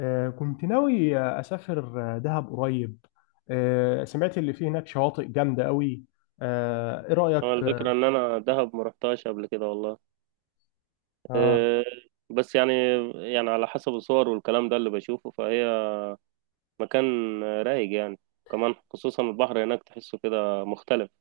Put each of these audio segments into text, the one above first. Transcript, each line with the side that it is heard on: left: كنت ناوي أسافر دهب قريب. سمعت اللي فيه هناك شواطئ جامدة قوي. إيه
right: هو
left: رأيك؟
right: الفكرة إن أنا دهب ما رحتهاش قبل كده والله.
left: آه
right: أه، بس يعني، يعني على حسب الصور والكلام ده اللي بشوفه فهي مكان رايق يعني. كمان خصوصا البحر هناك تحسه كده مختلف.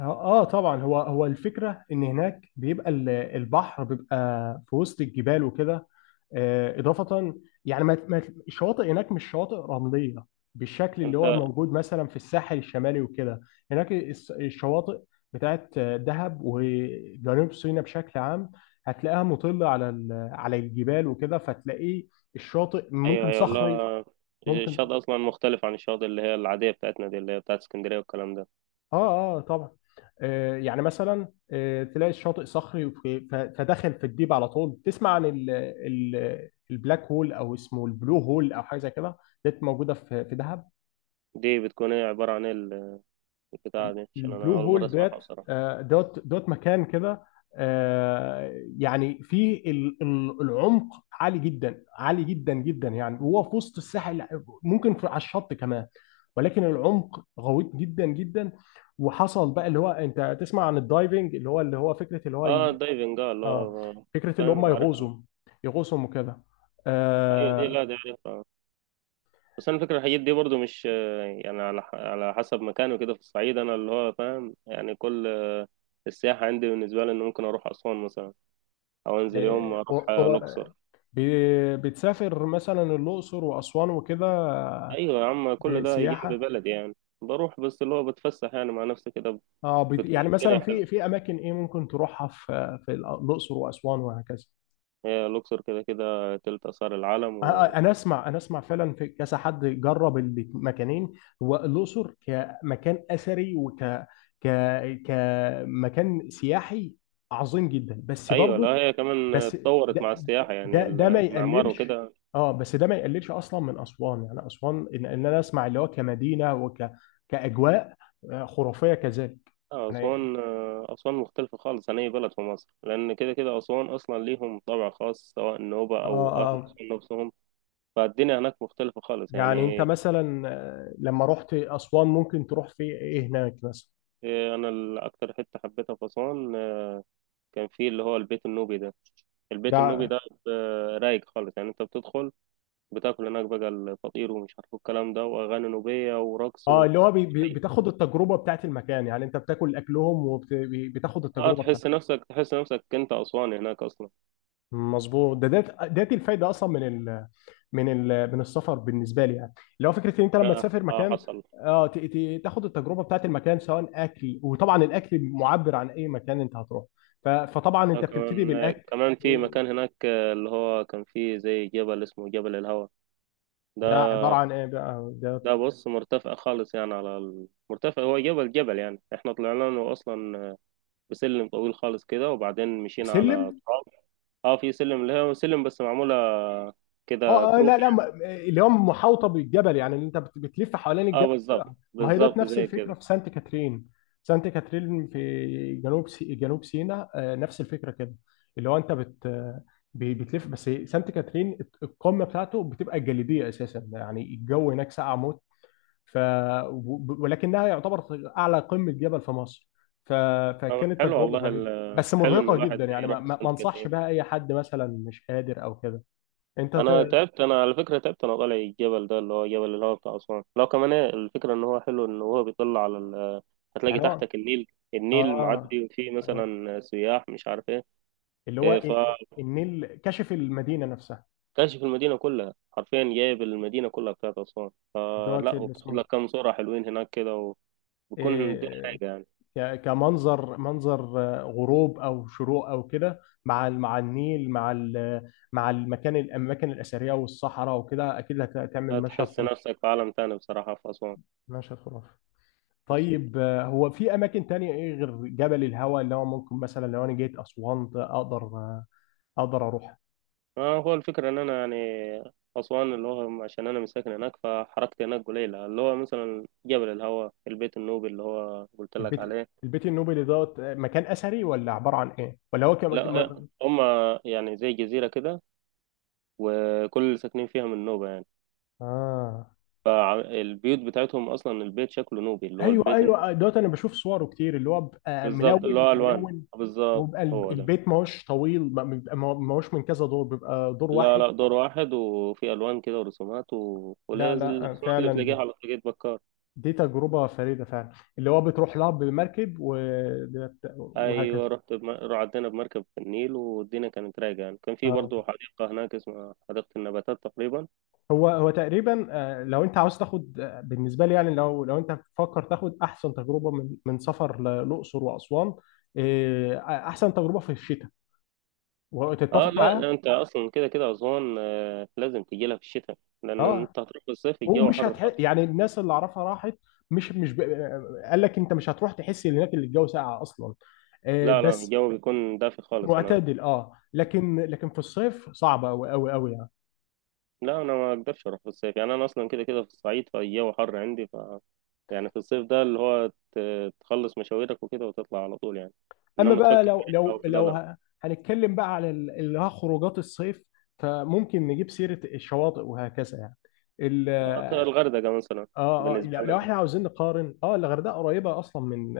left: طبعا، هو الفكرة إن هناك بيبقى البحر بيبقى في وسط الجبال وكده. إضافة يعني. الشواطئ هناك مش شواطئ رملية بالشكل اللي
right: أنت.
left: هو موجود مثلا في الساحل الشمالي وكده. هناك الشواطئ بتاعت دهب وجنوب سيناء بشكل عام، هتلاقيها مطلة على على الجبال وكده، فتلاقيه الشاطئ
right: أيوه،
left: ممكن
right: أيوه،
left: صخري،
right: لا،
left: ممكن.
right: الشاطئ أصلا مختلف عن الشاطئ اللي هي العادية بتاعتنا دي، اللي هي بتاعت اسكندرية والكلام ده.
left: اه طبعا. يعني مثلا تلاقي الشاطئ صخري فداخل في الديب، على طول تسمع عن ال ال البلاك هول او اسمه البلو هول او حاجه زي كده. ديت موجوده في دهب.
right: دي بتكون إيه؟ عبارة عن إيه البتاعة دي؟ عشان أنا
left: البلو
right: أول مرة
left: هول ديت
right: أسمعها بصراحة.
left: دوت مكان كده. يعني فيه العمق عالي جدا، عالي جدا جدا، يعني هو في وسط الساحل، ممكن في على الشط كمان، ولكن العمق غويط جدا جدا. وحصل بقى اللي هو انت تسمع عن الدايفنج، اللي هو فكره اللي هو
right: أه دايفنج، أه اللي
left: اه،
right: هو
left: فكره اللي
right: فاهم،
left: هم
right: عارفها.
left: يغوصوا، يغوصوا وكده.
right: أيوه دي،
left: آه
right: لا دي عارفها. بس انا فكرة الحاجات دي برضو مش، يعني على على حسب مكانه كده في الصعيد انا اللي هو فاهم يعني كل السياحة عندي بالنسبة لي ان ممكن اروح اسوان مثلا، او انزل يوم
left: آه.
right: اروح الاقصر.
left: بتسافر مثلا الاقصر واسوان وكده.
right: ايوه يا عم، كل ده جنب
left: سياحه.
right: بلدي يعني. بروح بس اللي هو بتفسح يعني مع نفسي كده. بتكون
left: يعني مثلا
right: الدنيا حلوة.
left: في اماكن ايه ممكن تروحها في الاقصر واسوان وهكذا.
right: هي الاقصر كده كده تلت اثار العالم. و...
left: انا اسمع، فعلا في كذا حد جرب المكانين. هو الاقصر كمكان اثري وك ك كمكان سياحي عظيم جدا، بس
right: ايوه، لا
left: برضه،
right: هي كمان
left: بس
right: اتطورت
left: ده
right: مع السياحة يعني
left: ده ما
right: المعمار
left: يقللش.
right: وكده.
left: اه، بس ده ما يقللش اصلا من اسوان، يعني اسوان، ان إن انا اسمع اللي هو كمدينه كاجواء خرافيه كذلك يعني.
right: أسوان، أسوان مختلفة خالص عن أي بلد في مصر، لأن كده كده أسوان أصلا ليهم طابع خاص، سواء النوبة
left: اه
right: أو أهل
left: اه
right: أسوان نفسهم. فالدنيا هناك مختلفة خالص
left: يعني انت
right: يعني.
left: مثلا لما رحت اسوان ممكن تروح في ايه هناك مثلا؟
right: أنا أكتر حتة حبيتها في أسوان، كان فيه اللي هو البيت النوبي ده. البيت النوبي
left: ده
right: ده رايق خالص يعني. أنت بتدخل، بتاكل هناك بقى الفطير ومش عارف الكلام ده، وأغاني نوبية ورقص.
left: اه،
right: و...
left: اللي هو بي بي بتاخد التجربه بتاعت المكان، يعني انت بتاكل اكلهم وبتاخد
right: اه،
left: التجربه بتاعت.
right: تحس نفسك، تحس نفسك انت اسواني هناك اصلا.
left: مظبوط، ده الفايده اصلا من السفر بالنسبه لي، يعني اللي هو فكره ان انت لما
right: ده
left: تسافر
right: آه
left: مكان.
right: حصل.
left: اه تاخد التجربه بتاعت المكان سواء اكل، وطبعا الاكل معبر عن اي مكان انت هتروح. فطبعا انت بتبتدي
right: كمان
left: بالاكل.
right: كمان في
left: وده
right: مكان هناك، اللي هو كان فيه زي جبل اسمه جبل الهوا. ده
left: عباره عن ايه بقى ده؟
right: ده بص مرتفع خالص يعني، على مرتفع، هو جبل، جبل يعني احنا طلعنا له اصلا بسلم طويل خالص كده، وبعدين مشينا على
left: سلم،
right: تراب. اه، في سلم اللي هو سلم، بس معمولة كده
left: اه لا،
right: كروك
left: لا،
right: يعني.
left: اللي هو محاوطه بالجبل، يعني اللي انت بتلف حوالين
right: اه
left: الجبل كده،
right: بالظبط
left: ما هي ده
right: بالظبط
left: نفس
right: زي
left: الفكره
right: كده.
left: في سانت كاترين. سانت كاترين في جنوب سيناء نفس الفكره كده، اللي هو انت بتلف، بس سانت كاترين القمه بتاعته بتبقى جليديه اساسا، يعني الجو هناك ساقع موت. ف... ولكنها يعتبر اعلى قمه جبل في مصر. ف... فكانت
right: حلو
left: تجربه
right: والله،
left: فريده بس
right: حلو ان
left: مرهقه جدا،
right: الواحد
left: يعني ما,
right: يروح
left: ما ما
right: سانت
left: انصحش
right: كاترين.
left: بها اي حد مثلا مش قادر او كده. انت
right: انا
left: ت...
right: تعبت، انا على فكره تعبت انا طالع الجبل ده اللي هو جبل الهواء بتاع اسوان، لو كمان، الفكره ان هو حلو ان هو بيطلع على ال... هتلاقي
left: يعني هو
right: تحتك النيل. النيل
left: اه
right: معدي وفيه
left: تمام.
right: مثلا سياح مش عارف ايه.
left: اللي هو
right: إيه،
left: النيل كشف المدينة نفسها.
right: فكاشف المدينه كلها حرفيا، جايب المدينه كلها بتاعت اسوان،
left: دوت
right: فلا
left: اللي
right: وبتاخد
left: اسمه
right: لك كام صوره حلوين هناك كده. وبيكون الدنيا
left: إيه،
right: رايقه يعني.
left: كمنظر، منظر غروب او شروق او كده، مع مع النيل، مع مع المكان، الاماكن الاثريه والصحراء وكده، اكيد هتعمل مشهد
right: هتحس
left: خرافي.
right: نفسك في عالم تاني بصراحه في اسوان.
left: مشهد خرافي. طيب هو في اماكن تانية ايه غير جبل الهوى اللي هو ممكن مثلا لو انا جيت اسوان اقدر اقدر اروح؟
right: هو الفكرة إن أنا يعني أسوان، اللي هو عشان أنا مساكن هناك، فحركتي هناك قليلة، اللي هو مثلا جبل الهوا، البيت النوبي اللي هو قلت لك
left: البيت
right: عليه.
left: البيت النوبي اللي دوت مكان اثري، ولا عباره عن ايه ولا هو؟
right: لا هما يعني زي جزيرة كده، وكل اللي ساكنين فيها من نوبة يعني.
left: اه
right: البيوت بتاعتهم أصلا البيت شكله نوبي، اللي هو
left: ايوه،
right: البيت
left: ايوه، دوت انا بشوف صوره كتير اللي هو بقى
right: بالظبط، اللي
left: ملون
right: هو ألوان،
left: ملون.
right: بالظبط
left: وبقى
right: هو ده.
left: البيت ما هوش طويل، ما هوش من كذا دور، بيبقى دور
right: لا
left: واحد.
right: لا، دور واحد، وفي ألوان كده ورسومات، و...
left: لا،
right: ولازم
left: لا،
right: الرسومات اللي
left: فعلا،
right: بتلاقيها على طريقة بكار.
left: دي تجربة فريدة فعلا، اللي هو بتروح لها بمركب وهكذا.
right: ايوه رعدنا بمركب في النيل، والدنيا كانت رايقه يعني. كان في
left: آه.
right: برضه حديقه هناك اسمها حديقه النباتات تقريبا.
left: هو تقريبا لو انت عاوز تاخد، بالنسبة لي، يعني لو انت بتفكر تاخد احسن تجربة من سفر للأقصر وأسوان. احسن تجربة في الشتاء،
right: اه
left: وتتفق
right: لا،
left: معايا.
right: انت اصلا كده كده اسوان لازم تجي لها في الشتاء. لان
left: اه
right: انت هتروح في الصيف الجو حر خالص.
left: يعني الناس اللي اعرفها راحت. مش مش ب... قال لك انت مش هتروح تحس ان هناك اللي الجو ساقع اصلا.
right: لا لا،
left: بس
right: الجو بيكون دافي خالص هناك.
left: معتدل، اه لكن في الصيف صعبه قوي قوي قوي يعني.
right: لا انا ما اقدرش اروح في الصيف، يعني انا اصلا كده كده في الصعيد فالجو حر عندي. ف يعني في الصيف ده اللي هو تخلص مشاويرك وكده وتطلع على طول يعني.
left: اما
right: انما
left: بقى
right: تفكر في رحله وكده لا.
left: هنتكلم بقى على اللي هو خروجات الصيف، فممكن نجيب سيره الشواطئ وهكذا يعني. ال...
right: الغردقه مثلا.
left: اه اه
right: بالنسبه
left: لا- لو
right: لنا.
left: احنا عاوزين نقارن، اه الغردقه قريبه اصلا من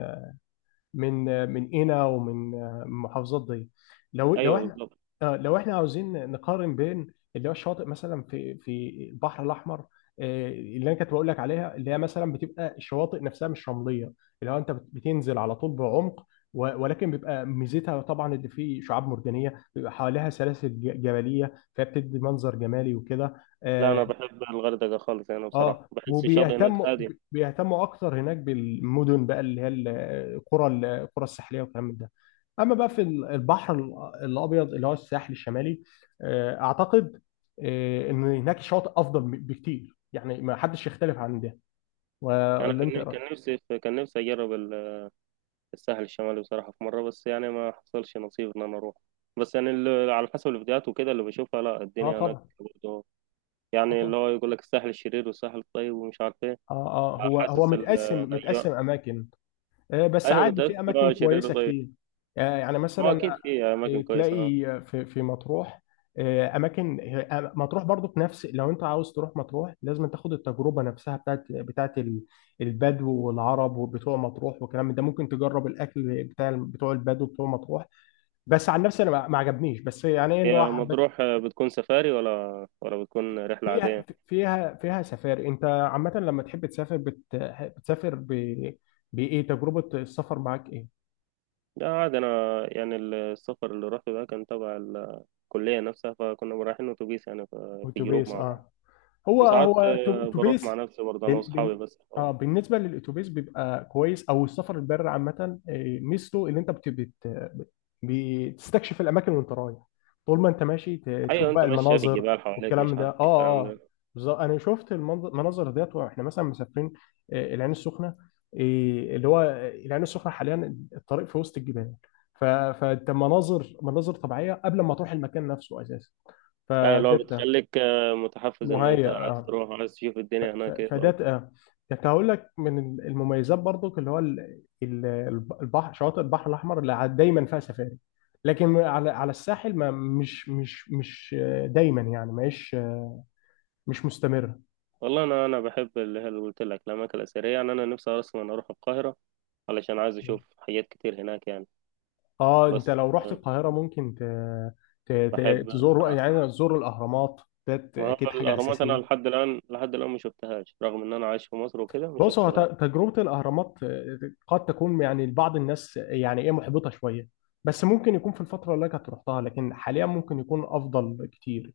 left: من آه، من قنا، ومن آه، من محافظات دي. لو لو
right: ايوه
left: احنا
right: بالظبط.
left: لو احنا عاوزين نقارن بين اللي هو الشواطئ مثلا في البحر الاحمر، اللي انا كنت بقول لك عليها، اللي هي مثلا بتبقى الشواطئ نفسها مش رمليه، اللي هو انت بتنزل على طول بعمق، ولكن بيبقى ميزتها طبعا ان في شعاب مرجانيه بيبقى حواليها سلاسل جبليه، فبتدي منظر جمالي وكده.
right: لا انا
left: آه،
right: بحب الغردقه خالص يعني، بصراحه
left: اه
right: بحس الشاطئ هناك
left: وبيهتموا،
right: هادي.
left: اكتر هناك بالمدن بقى، اللي هي القرى، الساحليه والكلام من ده. اما بقى في البحر الابيض اللي هو الساحل الشمالي، اعتقد ان هناك شاطئ افضل بكتير، يعني ما حدش يختلف عن ده،
right: انا
left: ولا انت إيه
right: كان
left: رأيك؟
right: كان نفسي، كان نفسي اجرب الساحل الشمالي بصراحه في مره، بس يعني ما حصلش نصيب ان انا اروح. بس يعني على حسب الفيديوهات وكده اللي بشوفها، لا
left: اه
right: الدنيا هناك
left: طبعا،
right: برضه
left: اه
right: يعني
left: طبعا،
right: اللي هو يقول لك الساحل الشرير والساحل الطيب ومش عارف ايه.
left: اه اه هو
right: حاسس
left: متقسم،
right: الايام.
left: اماكن. بس
right: ايوه
left: عادي
right: متاكد
left: في
right: إن
left: اماكن
right: هو شرير
left: كويسه
right: وطيب.
left: كتير. يعني
right: هو
left: مثلا
right: اكيد في اماكن
left: تلاقي
right: كويسه.
left: في مطروح اماكن مطروح برضو في نفس، لو انت عاوز تروح مطروح لازم تاخد التجربه نفسها بتاعت، البدو والعرب وبتوع مطروح والكلام من ده، ممكن تجرب الاكل بتاع بتوع البدو بتوع مطروح. بس عن نفسي انا ما عجبنيش، بس يعني ايه اللي
right: هي
left: هو حبت
right: مطروح بتكون سفاري، ولا بتكون رحله عاديه؟
left: فيها سفاري. انت عامه لما تحب تسافر بتسافر ب... بايه، تجربه السفر معاك ايه؟
right: لا عادي أنا، يعني السفر اللي روحته ده كان تبع الكلية نفسها، فكنا رايحين أتوبيس يعني، ف في جروب
left: اتوبيس،
right: مع
left: اه.
right: بعض. وساعات بروح مع
left: اتوبيس.
right: نفسي برضه، أنا
left: بن بن
right: وأصحابي بس.
left: اه
right: آه.
left: بالنسبه للاتوبيس بيبقى كويس، او السفر البر عامه، ميزته اللي انت بت بت بتستكشف الاماكن وانت رايح. طول ما انت ماشي تشوف
right: أيوة أنت
left: بقى
right: ماشية في
left: المناظر
right: الجبال حواليك
left: والكلام
right: مش
left: ده.
right: عارف إيه الكلام
left: اه
right: ده.
left: بالظبط، انا شفت المناظر ديت واحنا مثلا مسافرين العين السخنه. اللي هو العين السخنه حاليا الطريق في وسط الجبال. فانت مناظر، مناظر طبيعيه قبل ما تروح المكان نفسه اساسا،
right: أيوة اللي هو
left: فديت
right: بتخليك متحفز إن أنت
left: مهيأ.
right: عايز تروح، عايز تشوف الدنيا هناك إيه
left: فده
right: الأمر.
left: كنت هقول لك من المميزات برضو، اللي هو البحر، شواطئ البحر الاحمر اللي دايما فيها سفاري. لكن على الساحل، ما مش دايما يعني، مش مستمره.
right: والله أنا بحب اللي هي اللي قلت لك، الأماكن الأثرية، يعني أنا نفسي أصلا أروح القاهرة علشان عايز أشوف حاجات كتير هناك يعني.
left: اه انت
right: بس
left: لو رحت القاهره ممكن
right: بحب.
left: تزور، يعني تزور الاهرامات، ده
right: ما هو
left: اكيد حاجه
right: الأهرامات أنا
left: اساسيه.
right: لحد الآن، لحد الآن ما شفتهاش، رغم إن أنا عايش في مصر وكده ما
left: بص
right: شفتش
left: هو
right: الأهرام.
left: تجربة الأهرامات قد تكون يعني لبعض الناس يعني إيه محبطة شوية. بس ممكن يكون في الفترة اللي كانت رحتها، لكن حاليا ممكن يكون أفضل كتير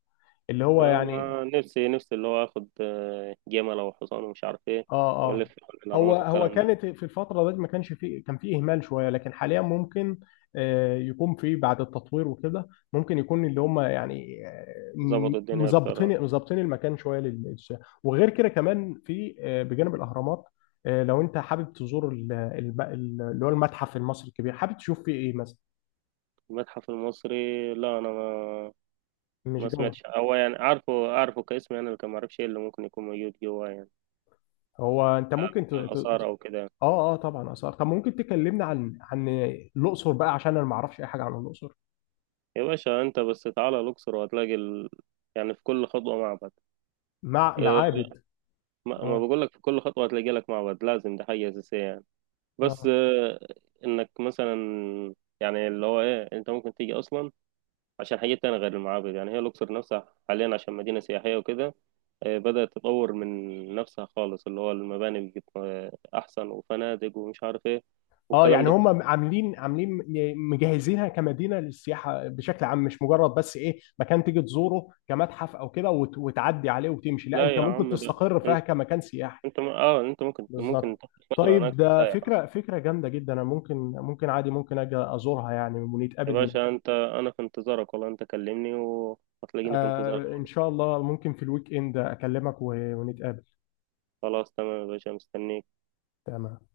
left: اللي هو يعني.
right: أنا نفسي نفسي اللي هو آخد جمل أو حصان ومش عارف إيه،
left: اه
right: وألف
left: اه
right: حول
left: هو
right: الأهرامات
left: هو
right: والكلام ده.
left: كانت في الفترة دي ما كانش فيه، كان فيه إهمال شوية، لكن حاليا ممكن يكون فيه بعد التطوير وكده، ممكن يكون اللي هم يعني
right: ظبط
left: م-
right: الدنيا أكتر.
left: مظبطين، المكان شوية للسياحة. وغير كده كمان في بجانب الأهرامات لو أنت حابب تزور اللي هو المتحف المصري الكبير، حابب تشوف فيه إيه مثلا؟
right: المتحف المصري، لا أنا ما
left: مش
right: ما
left: جو.
right: سمعتش. هو يعني عارفه، عارفه كاسم يعني، لكن ما أعرفش إيه اللي ممكن يكون موجود جواه يعني.
left: هو أنت ممكن ت... ت...
right: آثار أو كده.
left: اه، اه، طبعا آثار. طب ممكن تكلمنا عن الأقصر بقى عشان أنا ما أعرفش أي حاجة عن الأقصر؟
right: يا باشا أنت بس تعالى الأقصر وهتلاقي ال... يعني في كل خطوة معبد. آه،
left: معابد.
right: ما
left: اه
right: بقول لك في كل خطوة هتلاقي لك معبد، لازم ده حاجة أساسية يعني. بس
left: اه
right: انك مثلا، يعني اللي هو ايه، انت ممكن تيجي اصلا عشان حاجات تانية غير المعابد. يعني هي الاقصر نفسها حاليا عشان مدينة سياحية وكده بدأت تطور من نفسها خالص، اللي هو المباني بقت احسن، وفنادق ومش عارف ايه
left: اه
right: والكلام
left: يعني
right: ده كله.
left: هم عاملين، مجهزينها كمدينه للسياحه بشكل عام، مش مجرد بس ايه مكان تيجي تزوره كمتحف او كده وتعدي عليه وتمشي، لا،
right: لا
left: انت
right: يا
left: ممكن
right: عم ده،
left: تستقر فيها
right: انت
left: كمكان سياحي.
right: انت م- اه انت ممكن
left: بالظبط.
right: تاخد فترة هناك
left: طيب ده
right: سايح.
left: فكره، جامده جدا، انا ممكن، عادي ممكن اجي ازورها يعني،
right: يا
left: ونتقابل هنا.
right: باشا انت، انا في انتظارك والله، انت كلمني وهتلاقيني في
left: آه
right: انتظارك.
left: ان شاء الله، ممكن في الويك اند اكلمك ونتقابل.
right: خلاص تمام يا باشا مستنيك.
left: تمام.